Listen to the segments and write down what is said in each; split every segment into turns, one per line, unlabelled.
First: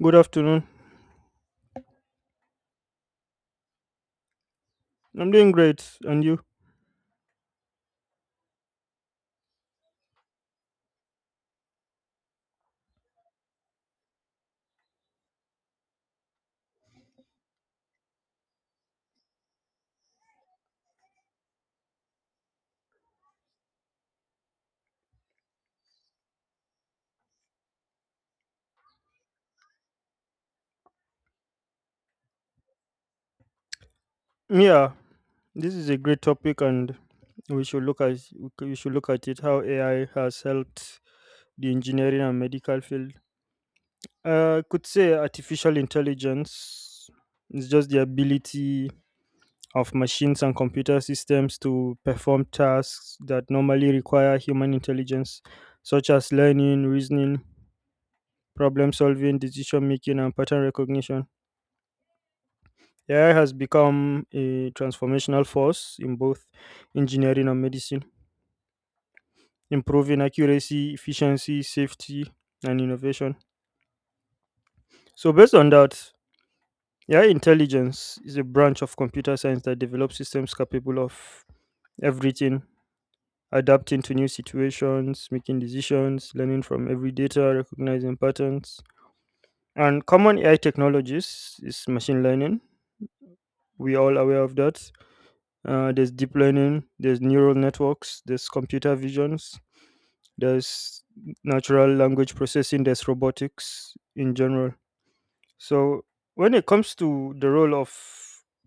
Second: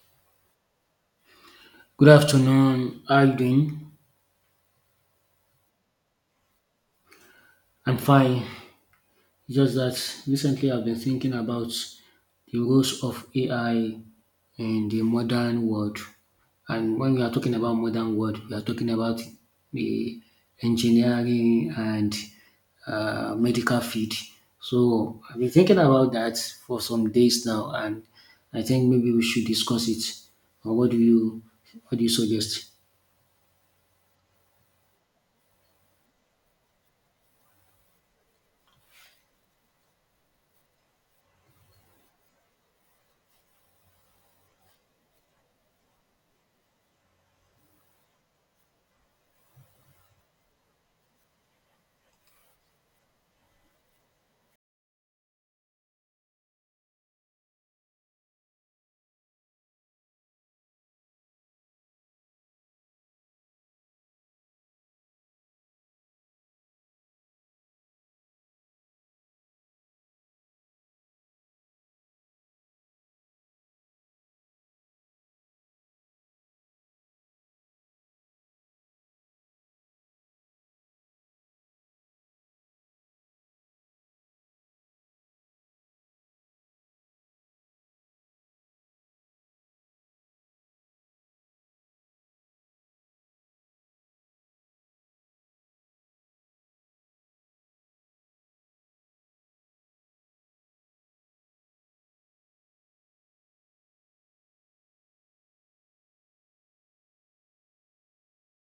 Good afternoon.
Good afternoon. How are you doing?
I'm doing great. And you?
I'm fine. Just that recently I've been thinking about the roles of AI in the modern world. And when we are talking about modern world, we are talking about the engineering and medical field. So I've been thinking about that for some days now, and I think maybe we should discuss it. Or what do you suggest?
Yeah, this is a great topic, and we should look at it how AI has helped the engineering and medical field. I could say artificial intelligence is just the ability of machines and computer systems to perform tasks that normally require human intelligence, such as learning, reasoning, problem solving, decision making, and pattern recognition. AI has become a transformational force in both engineering and medicine, improving accuracy, efficiency, safety, and innovation. So, based on that, AI intelligence is a branch of computer science that develops systems capable of everything, adapting to new situations, making decisions, learning from every data, recognizing patterns. And common AI technologies is machine learning. We all aware of that. There's deep learning, there's neural networks, there's computer visions, there's natural language processing, there's robotics in general. So when it comes to the role of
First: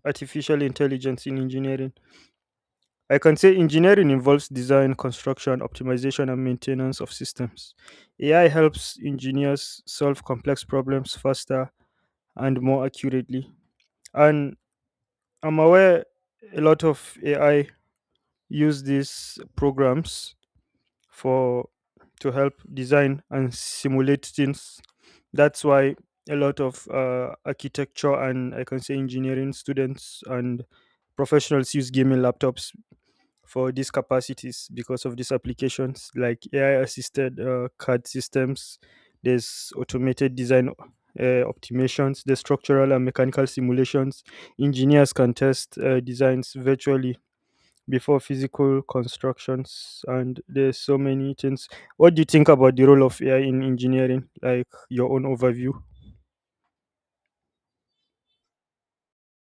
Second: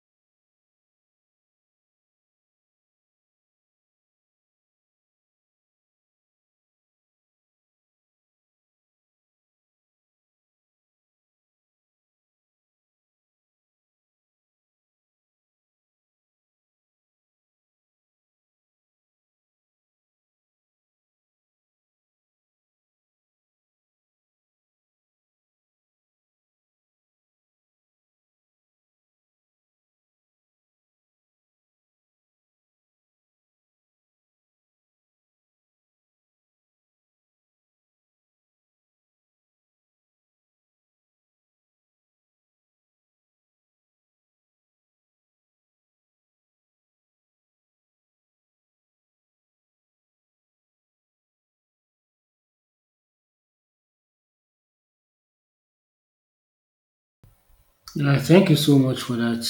artificial intelligence in engineering, I can say engineering involves design, construction, optimization, and maintenance of systems. AI helps engineers solve complex problems faster and more accurately. And I'm aware a lot of AI use these programs for to help design and simulate things. That's why a lot of architecture and I can say engineering students and professionals use gaming laptops for these capacities because of these applications like AI assisted CAD systems. There's automated design optimizations, there's structural and mechanical simulations. Engineers can test designs virtually before physical constructions, and there's so many things. What do you think about the role of AI in engineering, like your own overview?
Yeah, thank you so much for that.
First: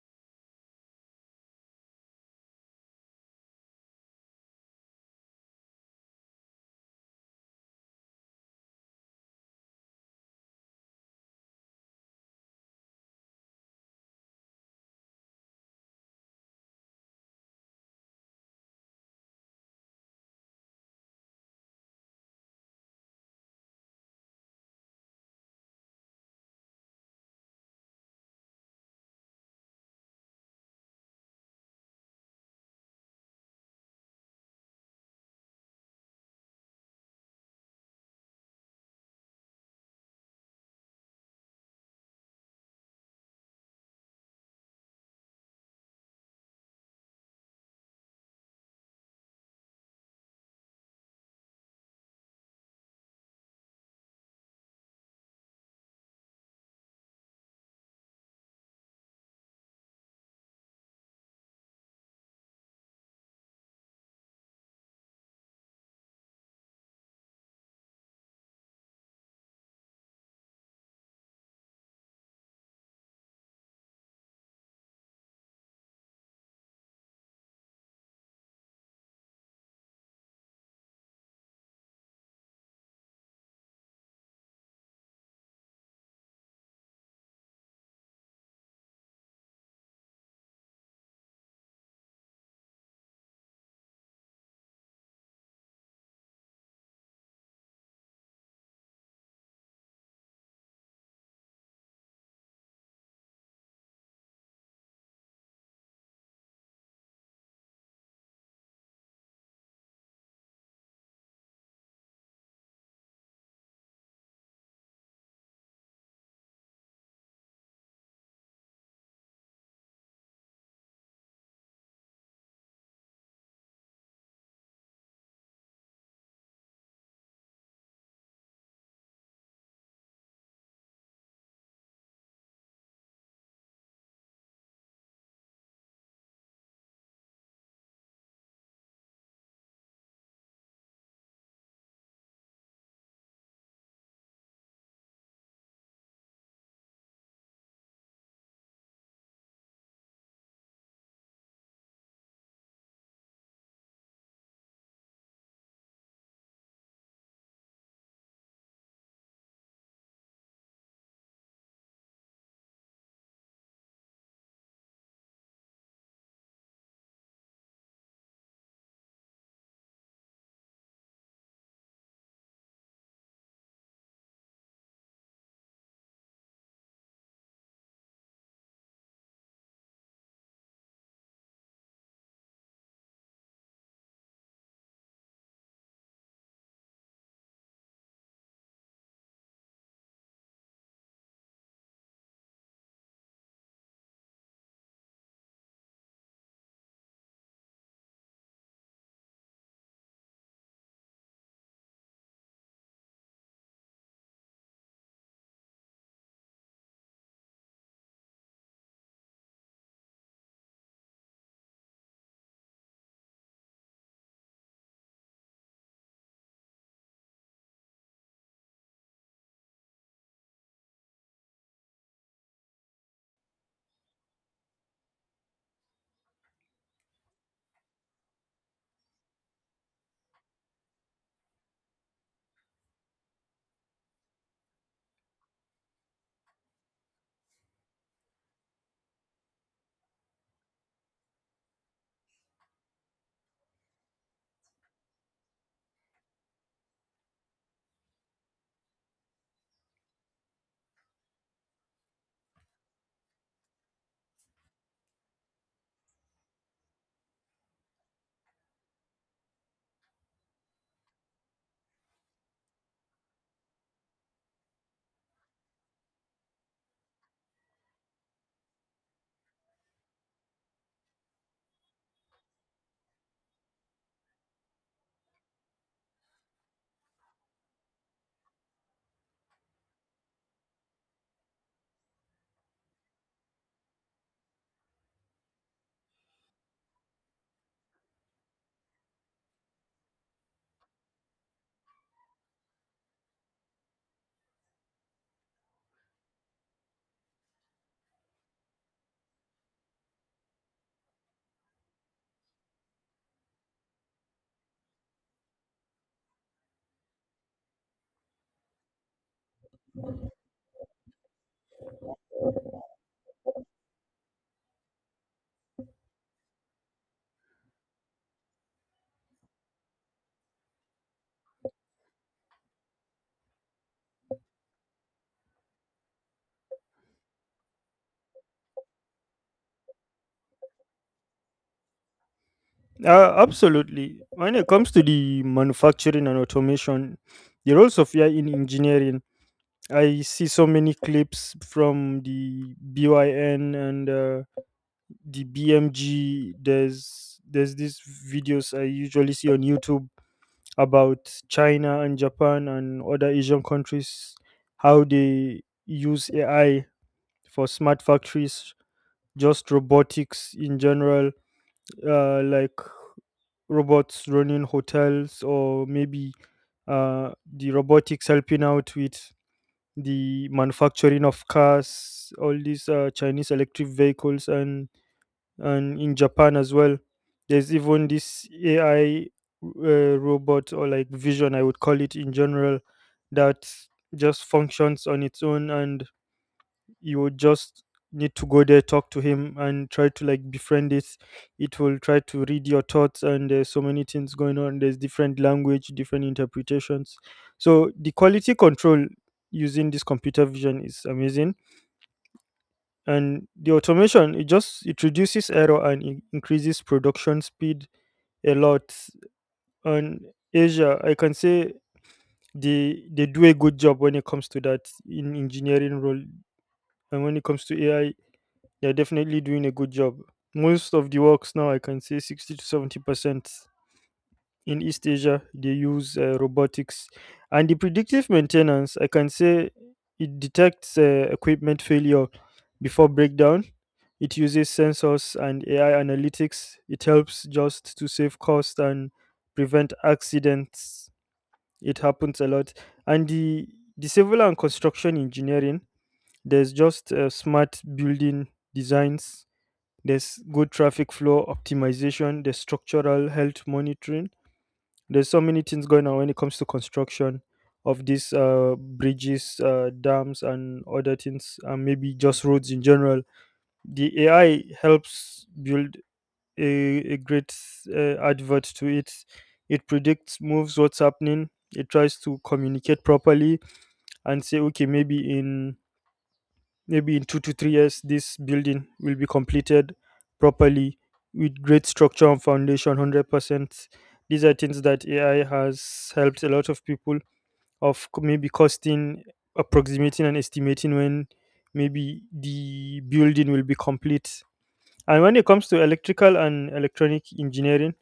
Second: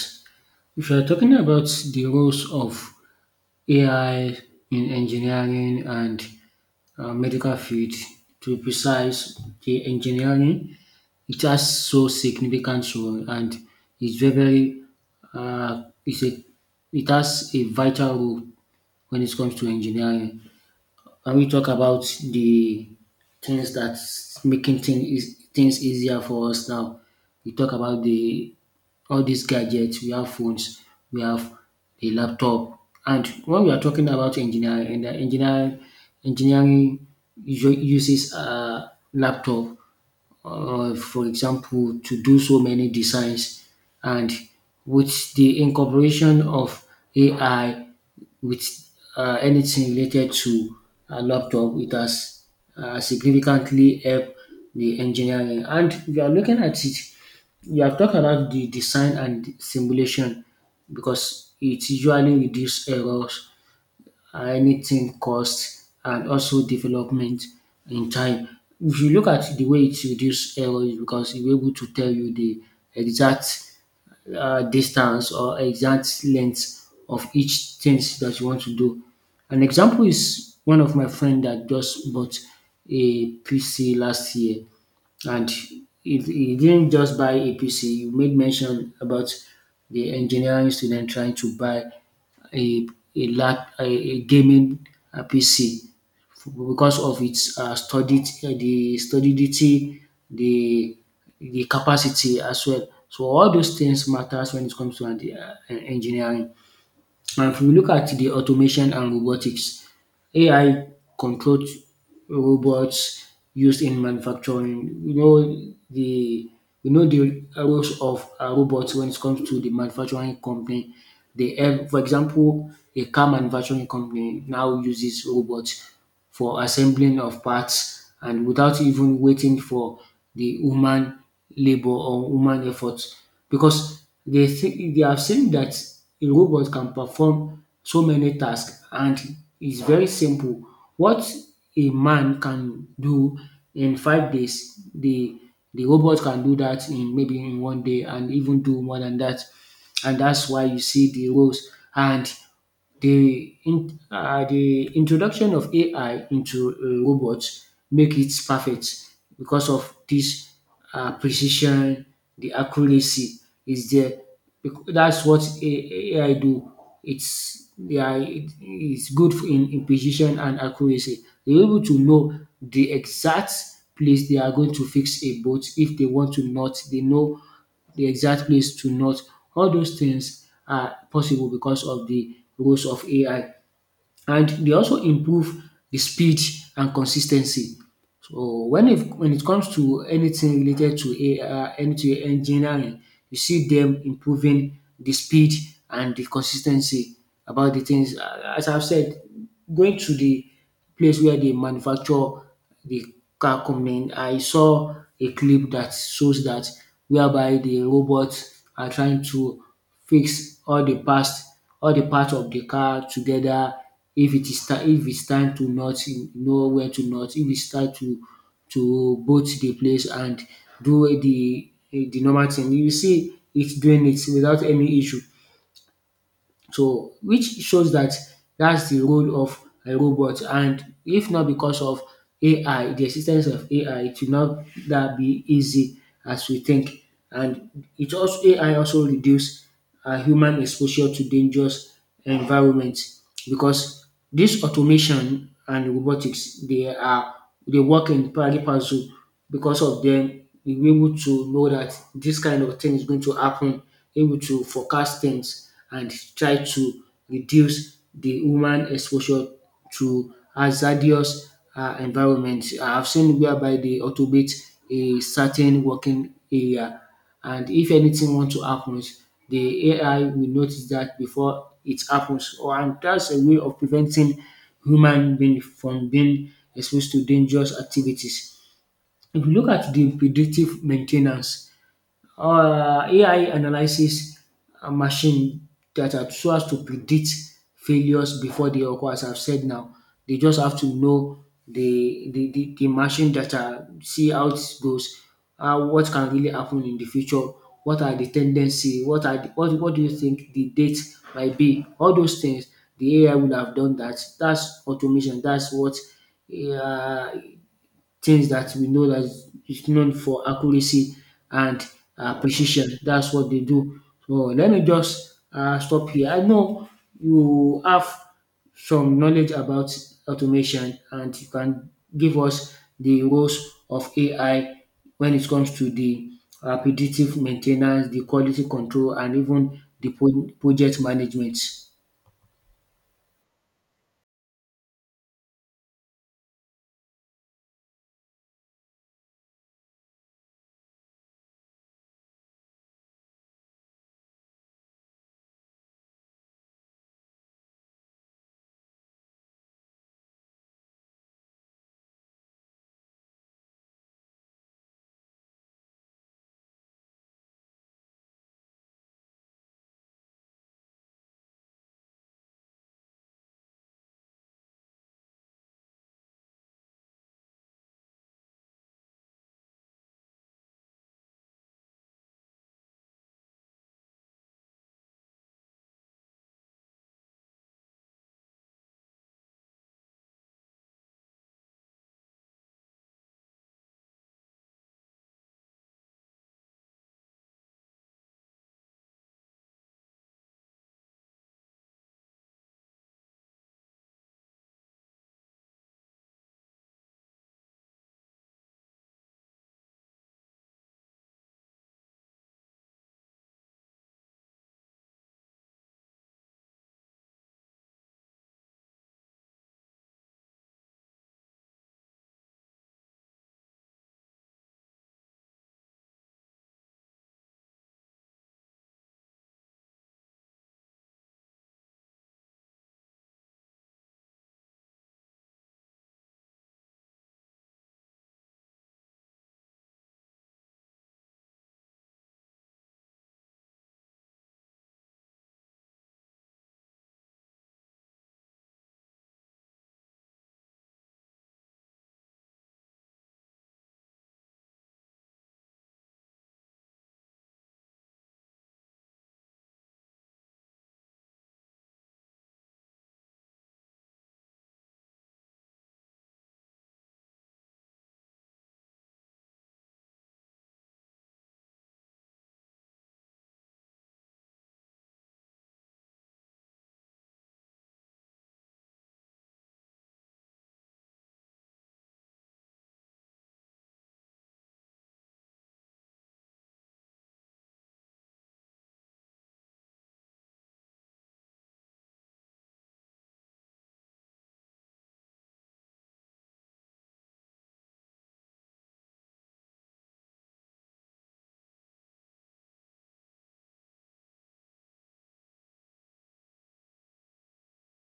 If you are talking about the roles of AI in engineering and medical field, to be precise, the engineering it has so significant role and it's very uh, it's a, it has a vital role when it comes to engineering when we talk about the things that's making things things easier for us now, we talk about the all these gadgets. We have phones, we have a laptop, and when we are talking about engineering, and the engineering usu- uses a laptop for example, to do so many designs. And with the incorporation of AI with anything related to a laptop, it has significantly helped the engineering. And if you are looking at it, you have talked about the design and simulation because it usually reduces errors anything cost and also development in time. If you look at the way it reduce error is because it will able to tell you the exact distance or exact length of each things that you want to do. An example is one of my friend that just bought a PC last year and you didn't just buy APC, you made mention about the engineering student trying to buy a, a gaming PC because of its studied, the solidity, the, the capacity as well. So all those things matters when it comes to engineering. And if we look at the automation and robotics, AI controlled robots used in manufacturing, you know the roles of robots when it comes to the manufacturing company. They help, for example, a car manufacturing company now uses robots for assembling of parts and without even waiting for the human labor or human effort because they think they have seen that a robot can perform so many tasks and it's very simple. What a man can do in 5 days, the robot can do that in maybe in one day and even do more than that. And that's why you see the roles and the introduction of AI into robots make it perfect because of this precision, the accuracy is there. That's what AI do. It's it's good in precision and accuracy. They're able to know the exact place they are going to fix a boat if they want to not. They know the exact place to not All those things are possible because of the rules of AI and they also improve the speed and consistency. So when it comes to anything related to AI, and to engineering, you see them improving the speed and the consistency about the things. As I've said, going to the place where they manufacture the car component, I saw a clip that shows that whereby the robots are trying to fix all the part of the car together if it's time to nut you know where to nut, if it's time to bolt the place and do the normal thing. You see it doing it without any issue. So which shows that that's the role of a robot and if not because of AI, the existence of AI, it will not that be easy as we think. And it also AI also reduce human exposure to dangerous environments because this automation and robotics they work in parallel puzzle because of them we will able to know that this kind of thing is going to happen, able to forecast things and try to reduce the human exposure to hazardous environment. I've seen whereby they automate a certain working area and if anything want to happen, the AI will notice that before it happens. Or and that's a way of preventing human being from being exposed to dangerous activities. If you look at the predictive maintenance, AI analyzes machine data so as to predict failures before they occur, as I've said now. They just have to know the machine data, see how it goes, what can really happen in the future, what are the tendency, what do you think the date might be, all those things. The AI would have done that. That's automation. That's what uh, things that we know that is known for accuracy and precision. That's what they do. So let me just stop here. I know you have some knowledge about automation and you can give us the roles of AI when it comes to the predictive maintenance, the quality control, and even the project management.
Absolutely. When it comes to the manufacturing and automation, the roles of AI in engineering, I see so many clips from the BYN and the BMG. There's these videos I usually see on YouTube about China and Japan and other Asian countries, how they use AI for smart factories, just robotics in general, like robots running hotels or maybe uh, the robotics helping out with the manufacturing of cars, all these Chinese electric vehicles, and in Japan as well. There's even this AI robot, or like vision I would call it in general, that just functions on its own, and you would just need to go there, talk to him, and try to like befriend it. It will try to read your thoughts, and there's so many things going on. There's different language, different interpretations. So the quality control using this computer vision is amazing, and the automation, it just, it reduces error and increases production speed a lot. On Asia, I can say they do a good job when it comes to that, in engineering role. And when it comes to AI, they're definitely doing a good job. Most of the works now, I can say 60 to 70% in East Asia, they use robotics. And the predictive maintenance, I can say it detects equipment failure before breakdown. It uses sensors and AI analytics. It helps just to save cost and prevent accidents. It happens a lot. And the civil and construction engineering, there's just smart building designs, there's good traffic flow optimization, there's structural health monitoring. There's so many things going on when it comes to construction of these bridges, dams, and other things, and maybe just roads in general. The AI helps build a great advert to it. It predicts moves, what's happening. It tries to communicate properly and say, okay, maybe in 2 to 3 years, this building will be completed properly with great structure and foundation, 100%. These are things that AI has helped a lot of people maybe costing, approximating, and estimating when maybe the building will be complete. And when it comes to electrical and electronic engineering,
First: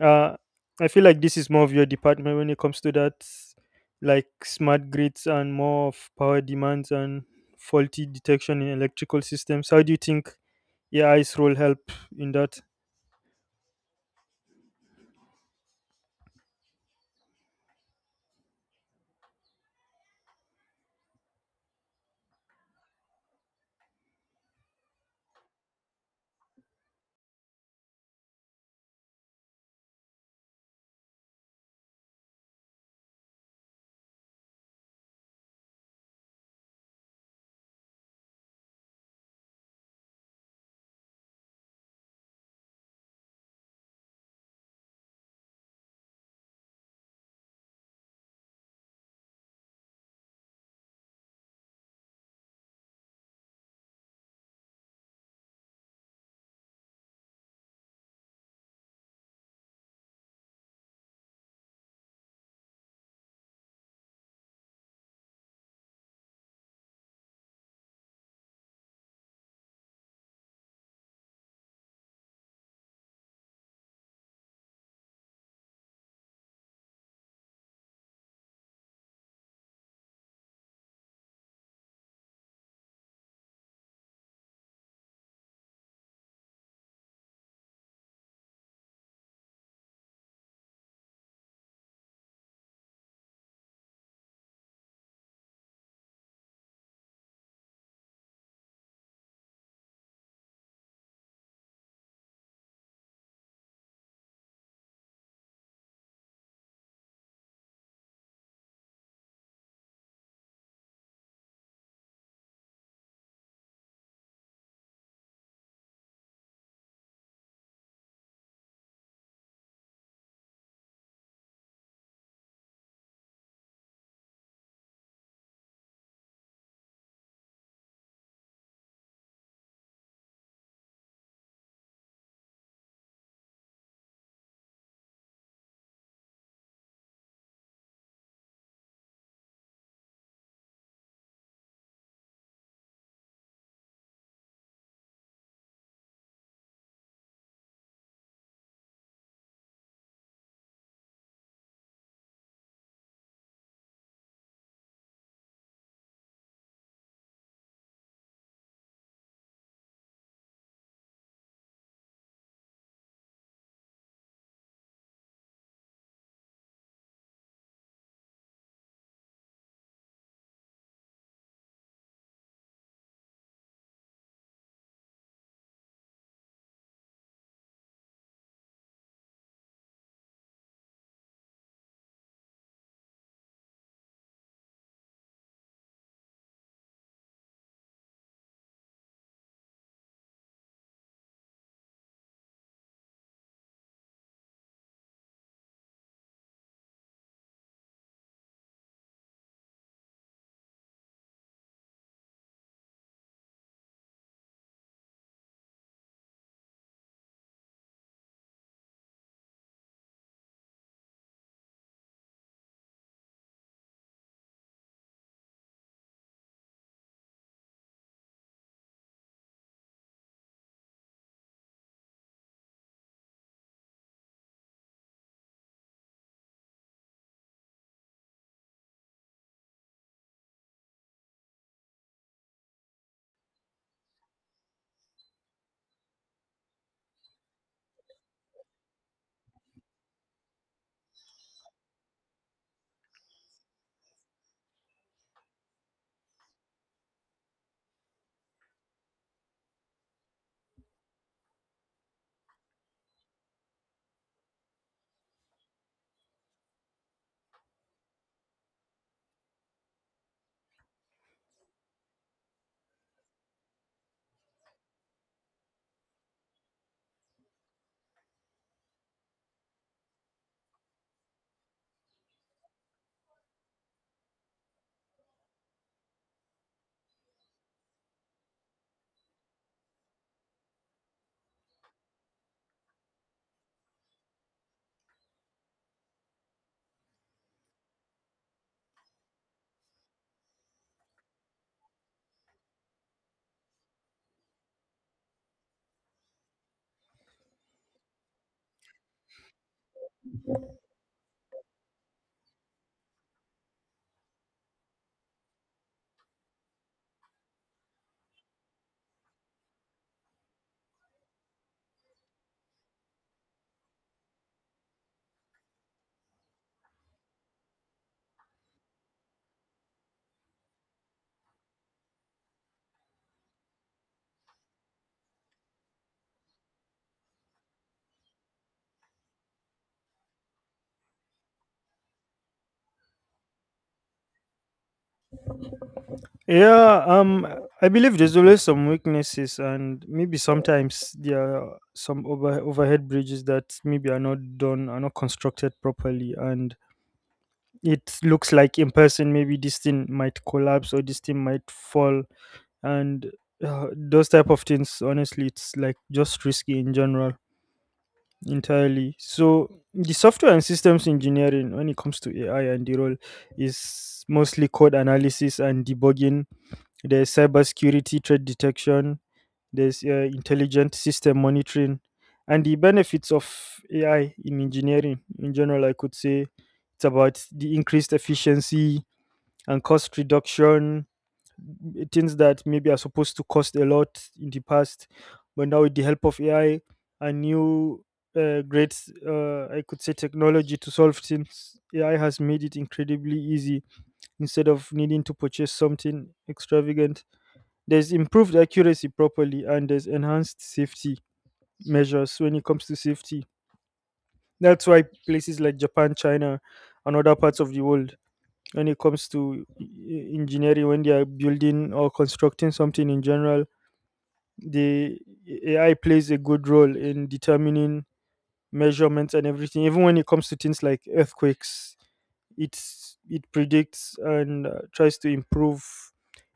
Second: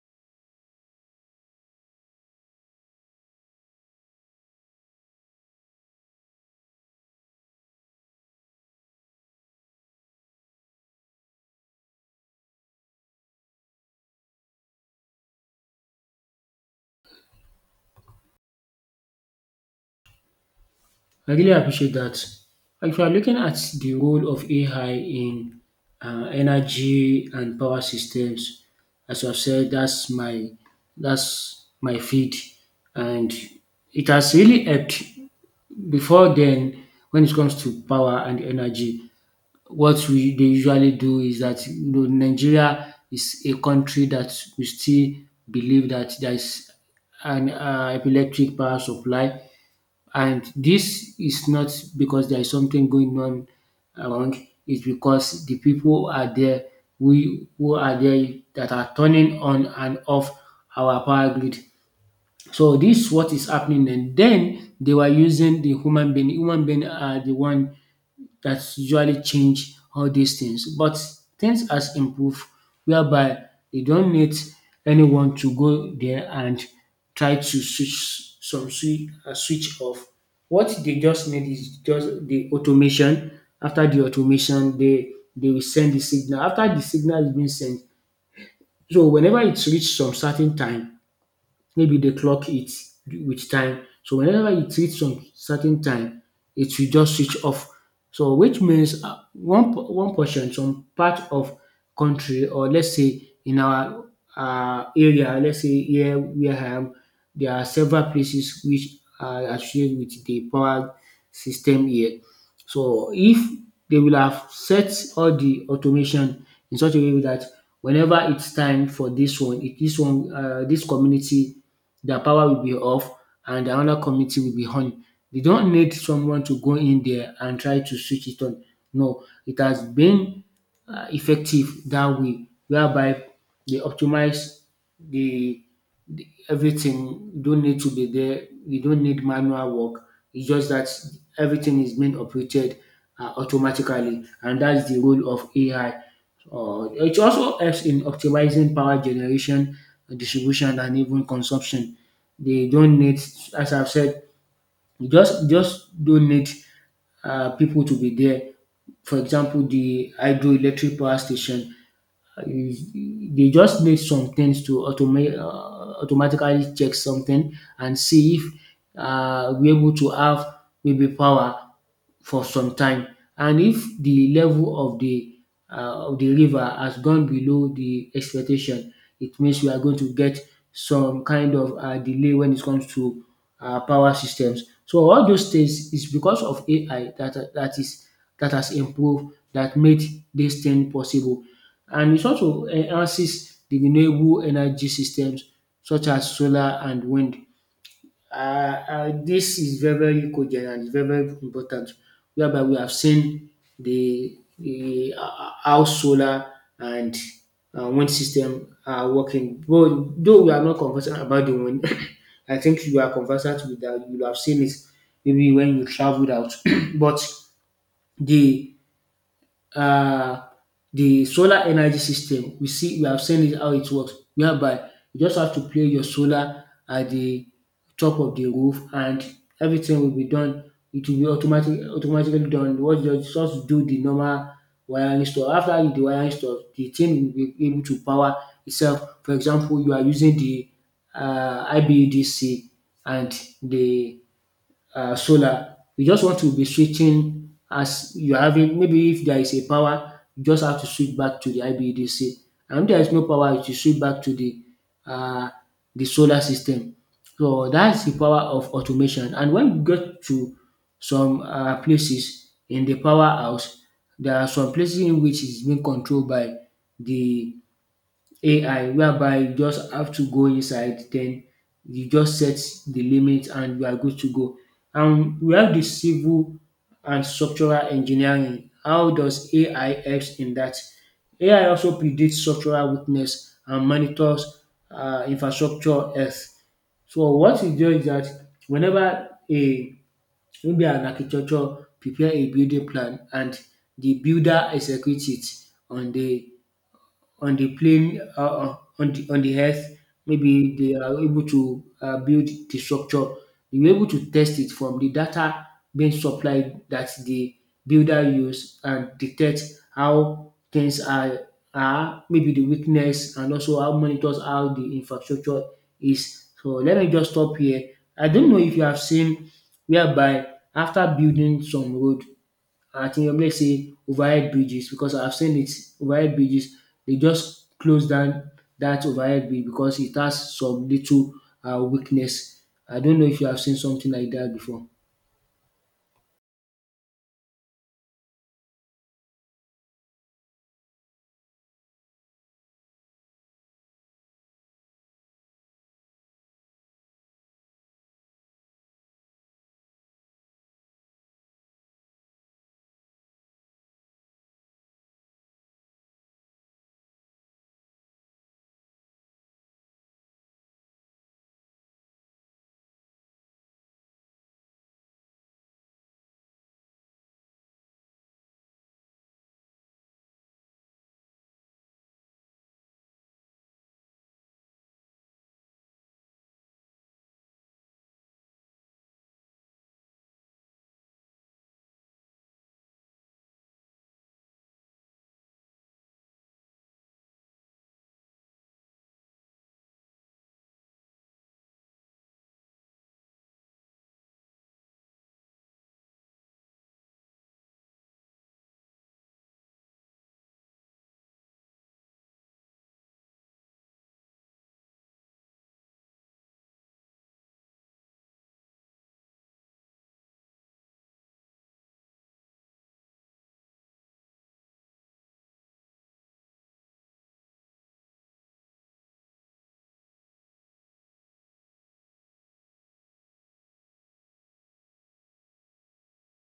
uh, I feel like this is more of your department when it comes to that, like smart grids and more of power demands and faulty detection in electrical systems. How do you think AI's role help in that?
I really appreciate that. Like, if you are looking at the role of AI in energy and power systems, as I've said, that's my feed, and it has really helped. Before then, when it comes to power and energy, what we they usually do is that you know, Nigeria is a country that we still believe that there is an electric power supply and this is not because there is something going on around. It's because the people are there we who are there that are turning on and off our power grid. So this is what is happening and then they were using the human being. Human being are the one that usually change all these things. But things has improved whereby they don't need anyone to go there and try to switch some switch off. What they just need is just the automation. After the automation, they will send the signal. After the signal is being sent, so whenever it's reached some certain time, maybe they clock it with time. So whenever it reach some certain time, it will just switch off. So which means one portion, some part of country, or let's say in our area, let's say here where I am, there are several places which are associated with the power system here. So if they will have set all the automation in such a way that whenever it's time for this one, this community their power will be off and the another committee will be on. They don't need someone to go in there and try to switch it on. No, it has been effective that way, whereby they optimize the, the everything. You don't need to be there. You don't need manual work. It's just that everything is being operated automatically, and that's the role of AI it also helps in optimizing power generation, distribution, and even consumption. They don't need, as I've said, you just don't need people to be there. For example, the hydroelectric power station. They just need some things to automate, automatically check something and see if we're able to have maybe power for some time. And if the level of the river has gone below the expectation, it means we are going to get some kind of delay when it comes to power systems. So all those things is because of AI that has improved that made this thing possible and it also enhances the renewable energy systems such as solar and wind. And dis is very cogent and very important whereby we have seen the how solar and wind system are working. Though we are not conversant about the wind I think you are conversant with that. You will have seen it maybe when you traveled out but the uh, the solar energy system. We have seen it how it works, whereby you just have to place your solar at the top of the roof and everything will be done. It will be automatically done. What you just do the normal wiring stuff. After you do the wiring stuff, the thing will be able to power itself. For example, you are using the IBUDC and the solar. You just want to be switching as you're having maybe if there is a power, you just have to switch back to the IBEDC. And if there is no power, you switch back to uh, the solar system. So that's the power of automation. And when you get to some places in the power house, there are some places in which it's being controlled by the AI, whereby you just have to go inside, then you just set the limit and you are good to go. And we have the civil and structural engineering. How does AI helps in that? AI also predicts structural weakness and monitors infrastructure health. So what it does is that whenever a maybe an architecture prepare a building plan and the builder executes it on the on the plane on the earth, maybe they are able to build the structure, they were able to test it from the data being supplied that the builder use, and detect how things are maybe the weakness, and also how monitors how the infrastructure is. So let me just stop here. I don't know if you have seen whereby after building some road at Inuyomi, say overhead bridges, because I've seen it. Overhead bridges, they just close down that overhead bridge because it has some little weakness. I don't know if you have seen something like that before.
Yeah, I believe there's always some weaknesses, and maybe sometimes there are some overhead bridges that maybe are not done, are not constructed properly, and it looks like in person maybe this thing might collapse or this thing might fall. And those type of things honestly, it's like just risky in general, entirely. So the software and systems engineering, when it comes to AI and the role, is mostly code analysis and debugging. There's cybersecurity threat detection, there's intelligent system monitoring. And the benefits of AI in engineering in general, I could say, it's about the increased efficiency and cost reduction. Things that maybe are supposed to cost a lot in the past, but now with the help of AI and new great, I could say, technology to solve things, AI has made it incredibly easy. Instead of needing to purchase something extravagant, there's improved accuracy properly, and there's enhanced safety measures when it comes to safety. That's why places like Japan, China, and other parts of the world, when it comes to engineering, when they are building or constructing something in general, the AI plays a good role in determining measurements and everything. Even when it comes to things like earthquakes, it predicts and tries to improve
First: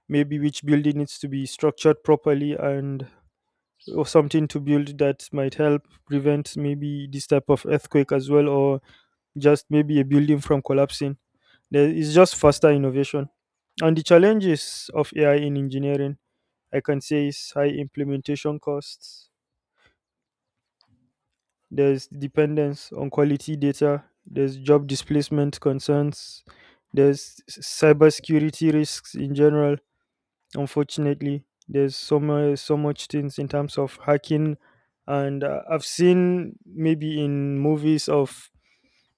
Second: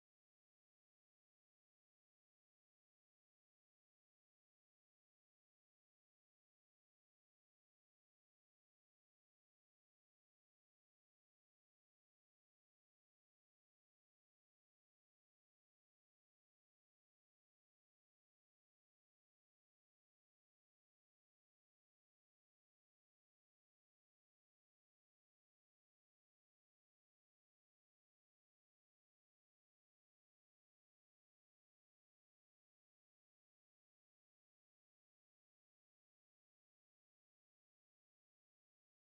maybe which building needs to be structured properly, and or something to build that might help prevent maybe this type of earthquake as well, or just maybe a building from collapsing. There is just faster innovation. And the challenges of AI in engineering, I can say, is high implementation costs, there's dependence on quality data, there's job displacement concerns, there's cybersecurity risks in general. Unfortunately, there's so much, so much things in terms of hacking, and I've seen maybe in movies of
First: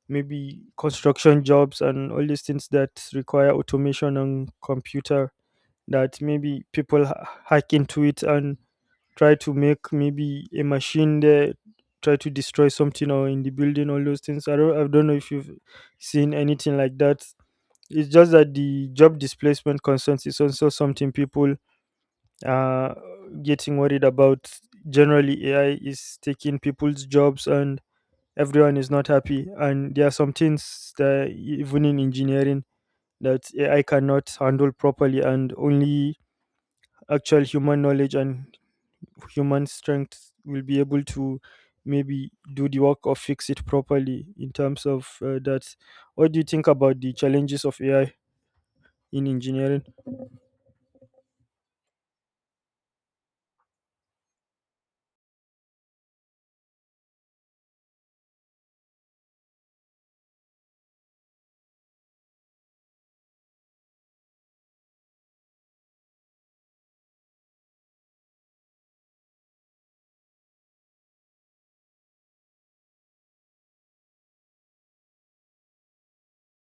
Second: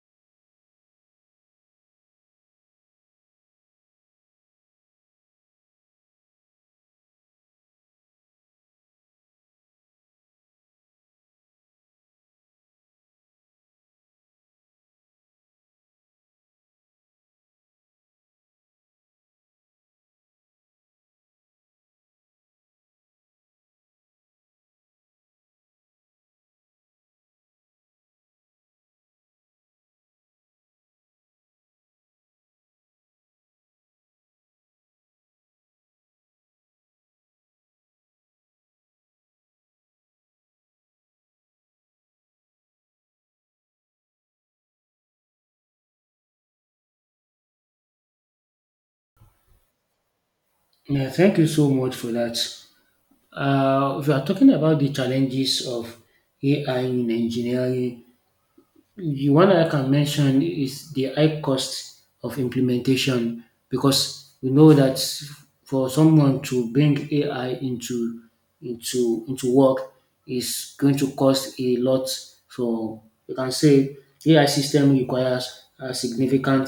maybe construction jobs and all these things that require automation and computer, that maybe people hack into it and try to make maybe a machine there try to destroy something or in the building, all those things. I don't know if you've seen anything like that. It's just that the job displacement concerns is also something people are getting worried about. Generally, AI is taking people's jobs and everyone is not happy, and there are some things that even in engineering that AI cannot handle properly, and only actual human knowledge and human strength will be able to maybe do the work or fix it properly, in terms of that. What do you think about the challenges of AI in engineering?
Yeah, thank you so much for that. If you are talking about the challenges of AI in engineering, the one I can mention is the high cost of implementation, because we know that for someone to bring AI into work is going to cost a lot. So you can say AI system requires a significant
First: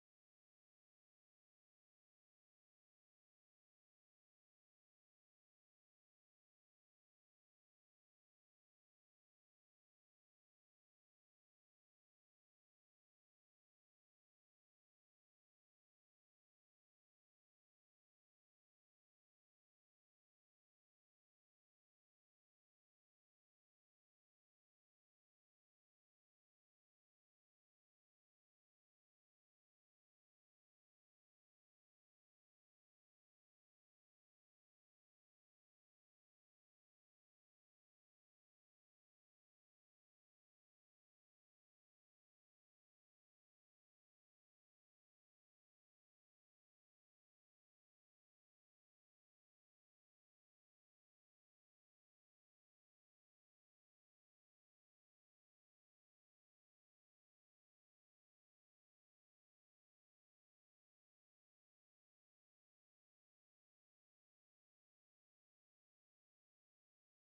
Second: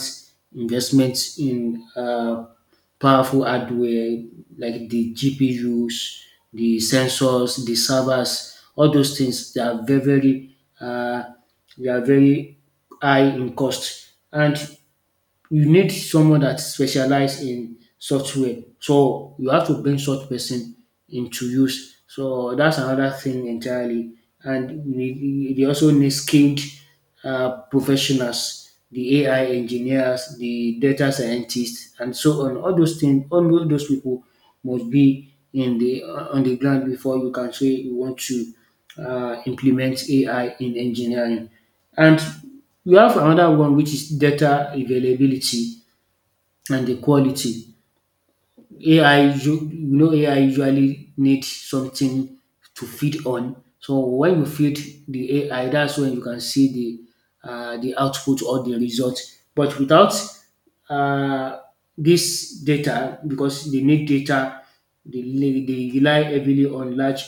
investment in powerful hardware like the GPUs, the sensors, the servers. All those things, they are very very they are very high in cost. And you need someone that specialize in software, so you have to bring such person into use. So that's another thing entirely. And they also need skilled professionals, the AI engineers, the data scientists, and so on. All those things, all those people must be in the on the ground before you can say you want to implement AI in engineering. And we have another one, which is data availability and the quality. You know, AI usually need something to feed on. So when you feed the AI, that's when you can see the output or the result. But without uh, this data, because they need data. They rely heavily on large,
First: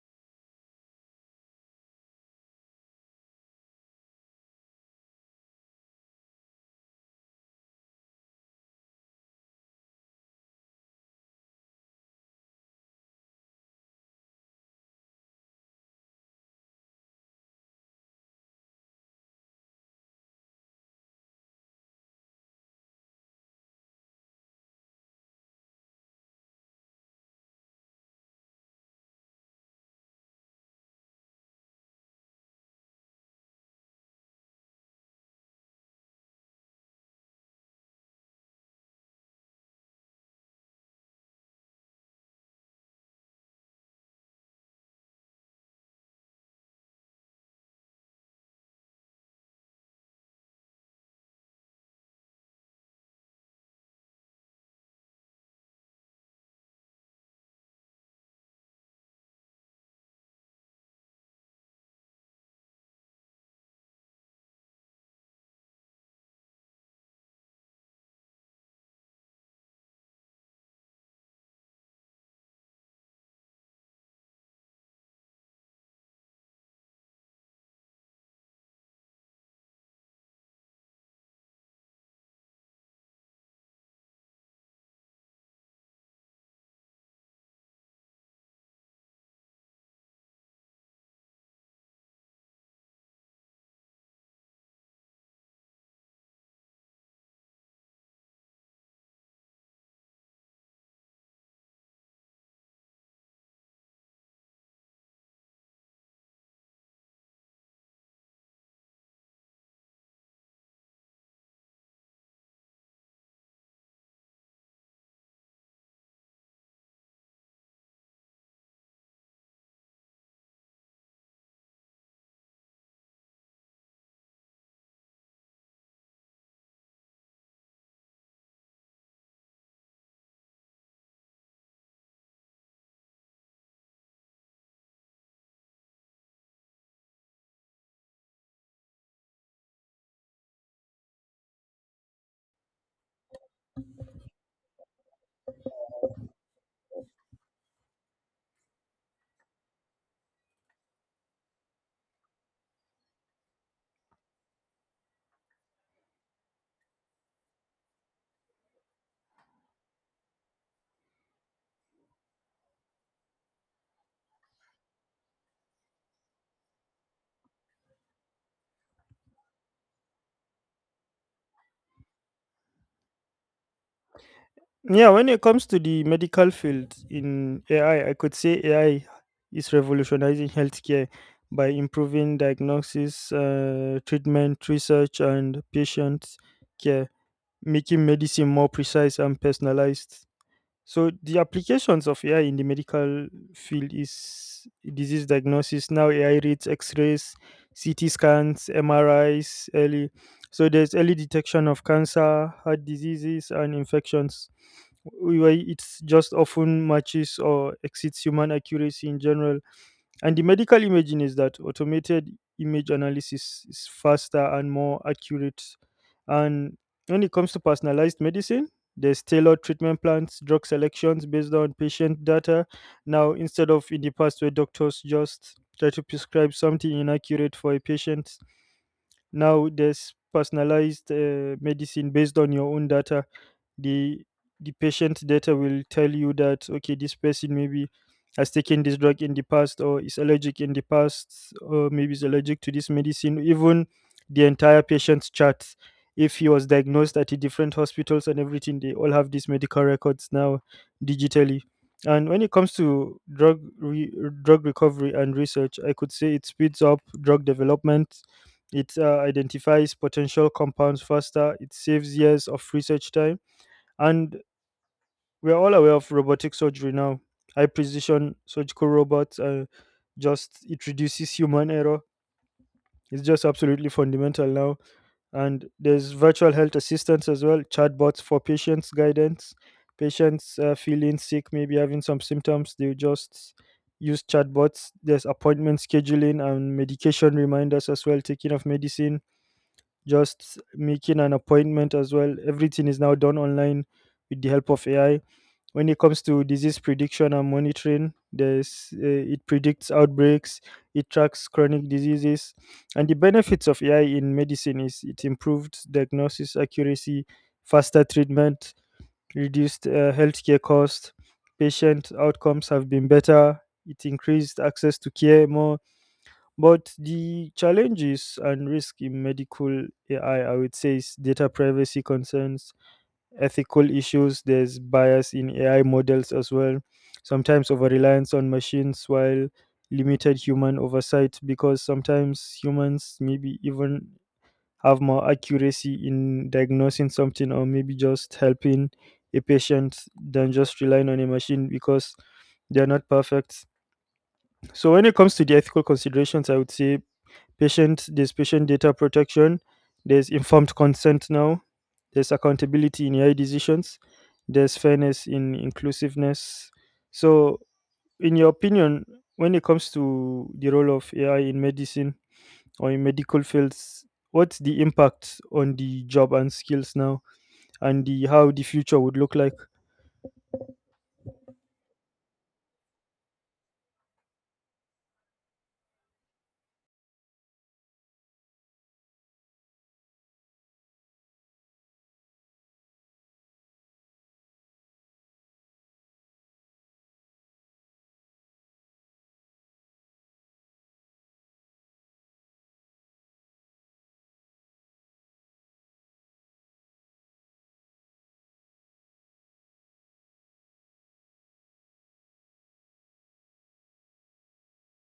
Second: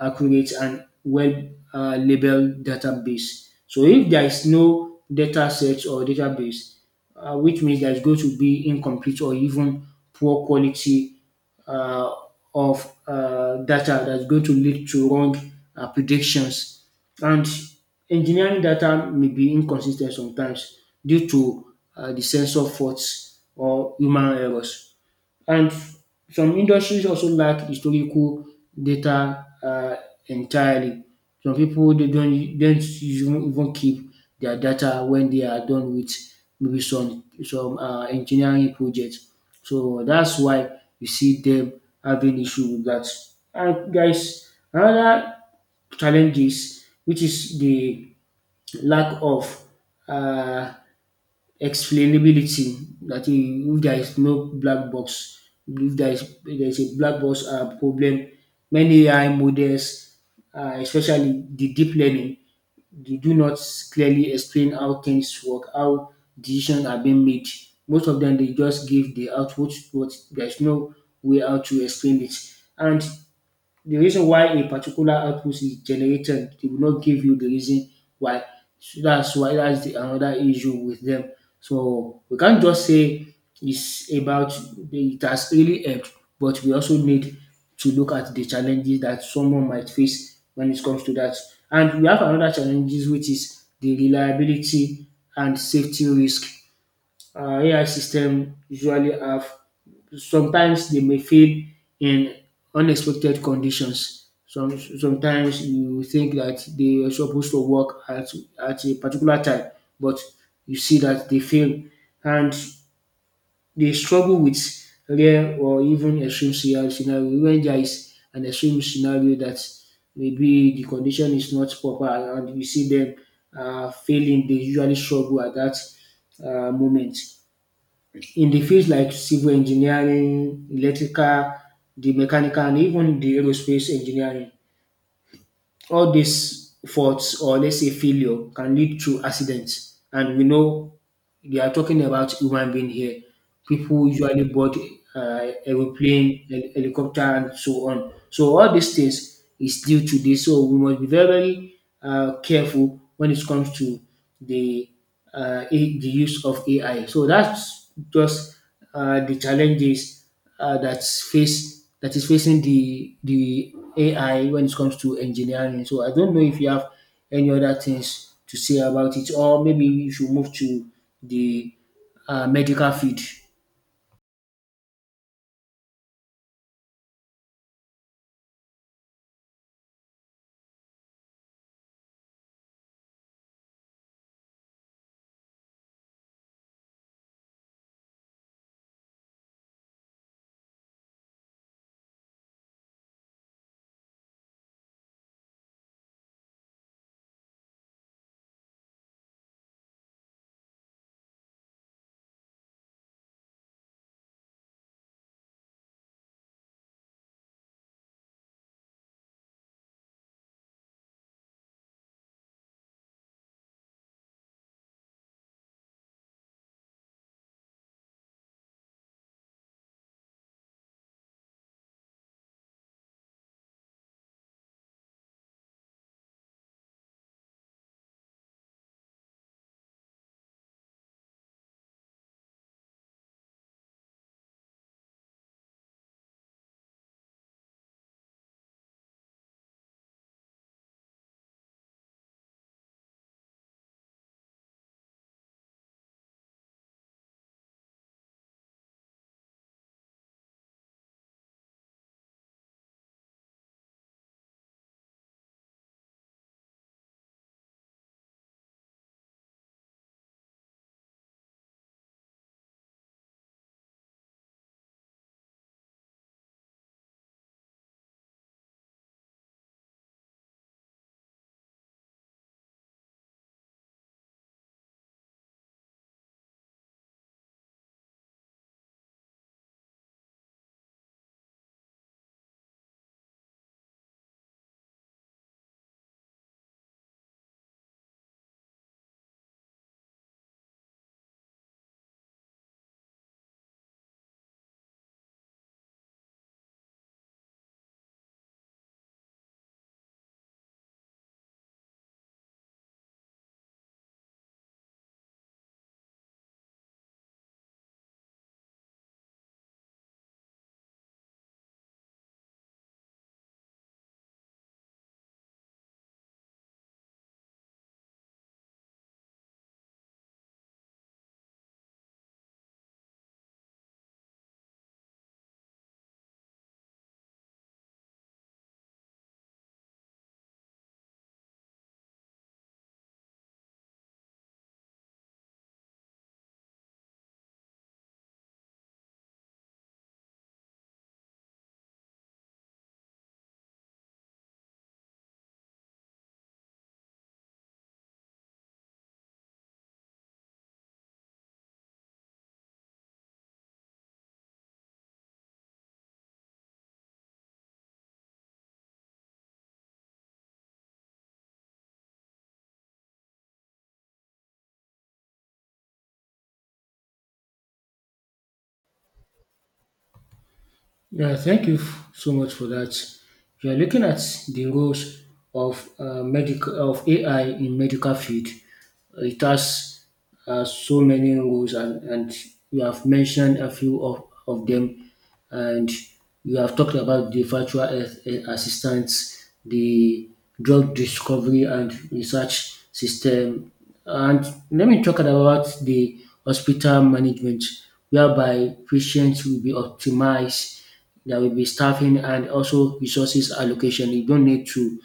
accurate, and well labeled database. So if there is no data set or database, which means there is going to be incomplete or even poor quality uh, of data, that's going to lead to wrong predictions. And engineering data may be inconsistent sometimes due to the sensor faults or human errors. And some industries also lack historical data entirely. Some people they don't even keep their data when they are done with maybe some engineering projects. So that's why you see them having issue with that. And guys, another challenges, which is the lack of uh, explainability. That is, if there is a black box problem, many AI models, especially the deep learning, they do not clearly explain how things work, how decisions are being made. Most of them they just give the output, but there's no way how to explain it. And the reason why a particular output is generated, they will not give you the reason why. So that's why another issue with them. So we can't just say it's about it has really helped, but we also need to look at the challenges that someone might face when it comes to that. And we have another challenges, which is the reliability and safety risk AI system usually have. Sometimes they may fail in unexpected conditions. Sometimes you think that they were supposed to work at a particular time, but you see that they fail, and they struggle with rare or even extreme scenario. When there is an extreme scenario that maybe the condition is not proper, and you see them failing, they usually struggle at that moment, in the fields like civil engineering, electrical, the mechanical, and even the aerospace engineering. All these faults, or let's say failure, can lead to accidents. And we know they are talking about human being here. People usually board aeroplane, helicopter, and so on. So all these things is due to this. So we must be very, very careful when it comes to the the use of AI. So that's just the challenges that is facing the AI when it comes to engineering. So I don't know if you have any other things to say about it, or maybe you should move to the medical field.
Yeah, when it comes to the medical field in AI, I could say AI is revolutionizing healthcare by improving diagnosis, treatment, research, and patient care, making medicine more precise and personalized. So the applications of AI in the medical field is disease diagnosis. Now AI reads X-rays, CT scans, MRIs early. So there's early detection of cancer, heart diseases, and infections, where it's just often matches or exceeds human accuracy in general. And the medical imaging is that automated image analysis is faster and more accurate. And when it comes to personalized medicine, there's tailored treatment plans, drug selections based on patient data. Now, instead of in the past where doctors just try to prescribe something inaccurate for a patient, now there's personalized medicine based on your own data. The the patient data will tell you that, okay, this person maybe has taken this drug in the past or is allergic in the past, or maybe is allergic to this medicine. Even the entire patient's chart, if he was diagnosed at the different hospitals and everything, they all have these medical records now digitally. And when it comes to drug recovery and research, I could say it speeds up drug development. It identifies potential compounds faster. It saves years of research time. And we're all aware of robotic surgery now. High precision surgical robots, just it reduces human error. It's just absolutely fundamental now. And there's virtual health assistance as well, chatbots for patients' guidance. Patients feeling sick, maybe having some symptoms, they just use chatbots. There's appointment scheduling and medication reminders as well, taking of medicine, just making an appointment as well. Everything is now done online with the help of AI. When it comes to disease prediction and monitoring, there's it predicts outbreaks, it tracks chronic diseases. And the benefits of AI in medicine is it improved diagnosis accuracy, faster treatment, reduced healthcare cost, patient outcomes have been better. It increased access to care, more. But the challenges and risk in medical AI, I would say, is data privacy concerns, ethical issues. There's bias in AI models as well. Sometimes over reliance on machines, while limited human oversight, because sometimes humans maybe even have more accuracy in diagnosing something or maybe just helping a patient than just relying on a machine, because they're not perfect. So when it comes to the ethical considerations, I would say, patient there's patient data protection, there's informed consent now, there's accountability in AI decisions, there's fairness in inclusiveness. So, in your opinion, when it comes to the role of AI in medicine or in medical fields, what's the impact on the job and skills now, and the how the future would look like?
Yeah, thank you so much for that. We are looking at the roles of medical of AI in medical field. It has so many roles, and you have mentioned a few of them, and you have talked about the virtual health assistants, the drug discovery and research system. And let me talk about the hospital management, whereby patients will be optimized, there will be staffing and also resources allocation. You don't need to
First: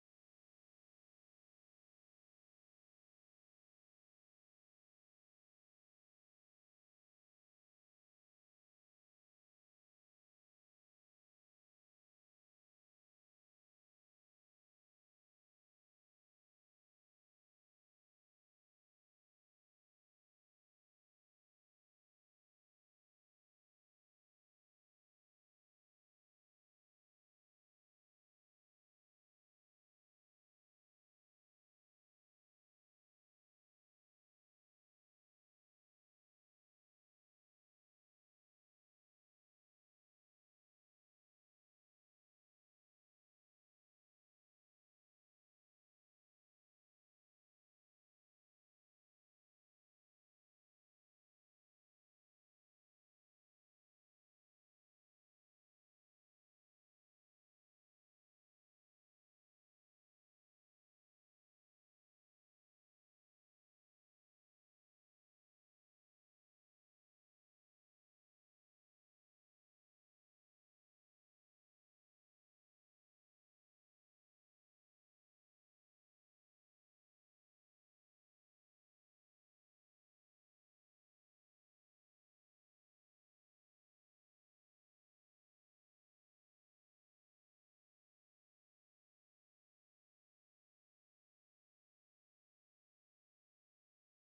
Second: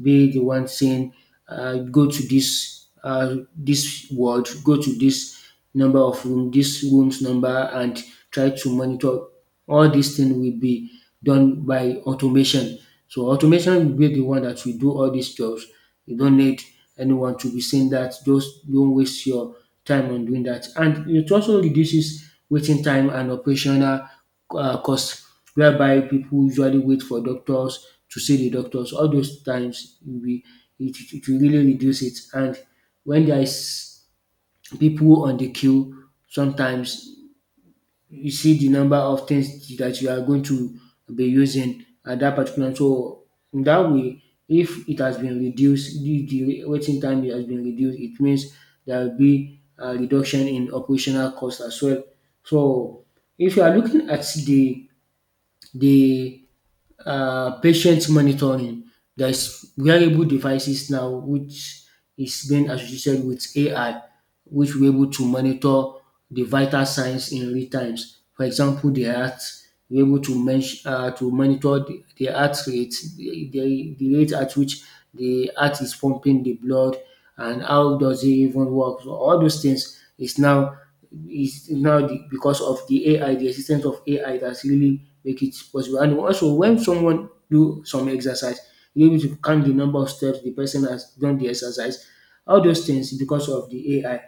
be the one saying, go to this this ward, go to this number of room, this room's number, and try to monitor. All these things will be done by automation. So automation will be the one that will do all these jobs. You don't need anyone to be saying that. Just don't waste your time on doing that. And it also reduces waiting time and operational costs, whereby people usually wait for doctors to see the doctors. All those times, we it will really reduce it. And when there is people on the queue, sometimes you see the number of things that you are going to be using at that particular. So in that way, if it has been reduced, the waiting time has been reduced, it means there will be a reduction in operational cost as well. So if you are looking at the the patient monitoring, there's wearable devices now which is being associated with AI, which we're able to monitor the vital signs in real times. For example, the heart, we're able to monitor the heart rate, the rate at which the heart is pumping the blood, and how does it even work? So all those things is now because of the AI, the existence of AI, that's really make it possible. And also when someone do some exercise, you able to count the number of steps the person has done the exercise. All those things because of the AI.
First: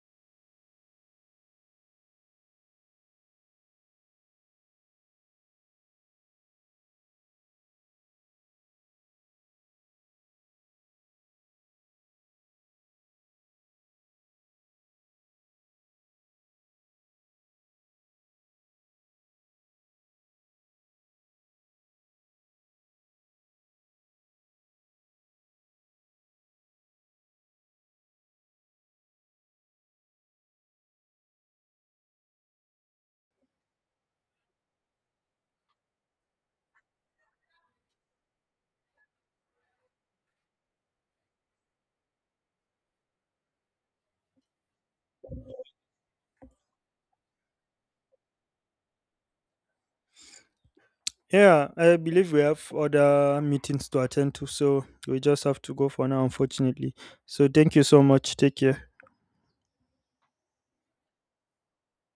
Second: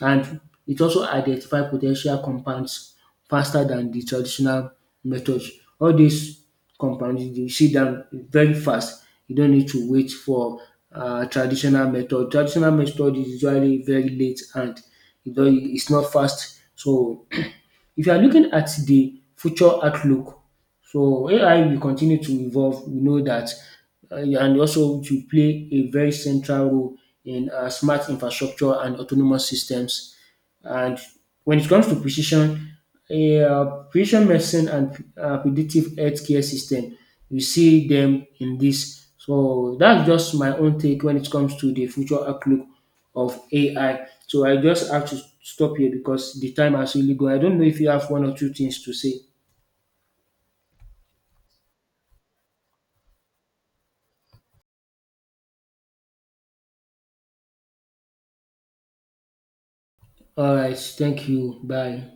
And it also identify potential compounds faster than the traditional methods. All these compounds you see them very fast, you don't need to wait for traditional method. Traditional method is usually very late and e don is not fast. So if you are looking at the future outlook, so AI will continue to evolve. We know that, and also to play a very central role in smart infrastructure and autonomous systems. And when it comes to precision medicine and predictive healthcare system, you see them in this. So that's just my own take when it comes to the future outlook of AI. So I just have to stop here because the time has really gone. I don't know if you have one or two things to say.
Yeah, I believe we have other meetings to attend to, so we just have to go for now, unfortunately. So thank you so much. Take care.
All right, thank you. Bye.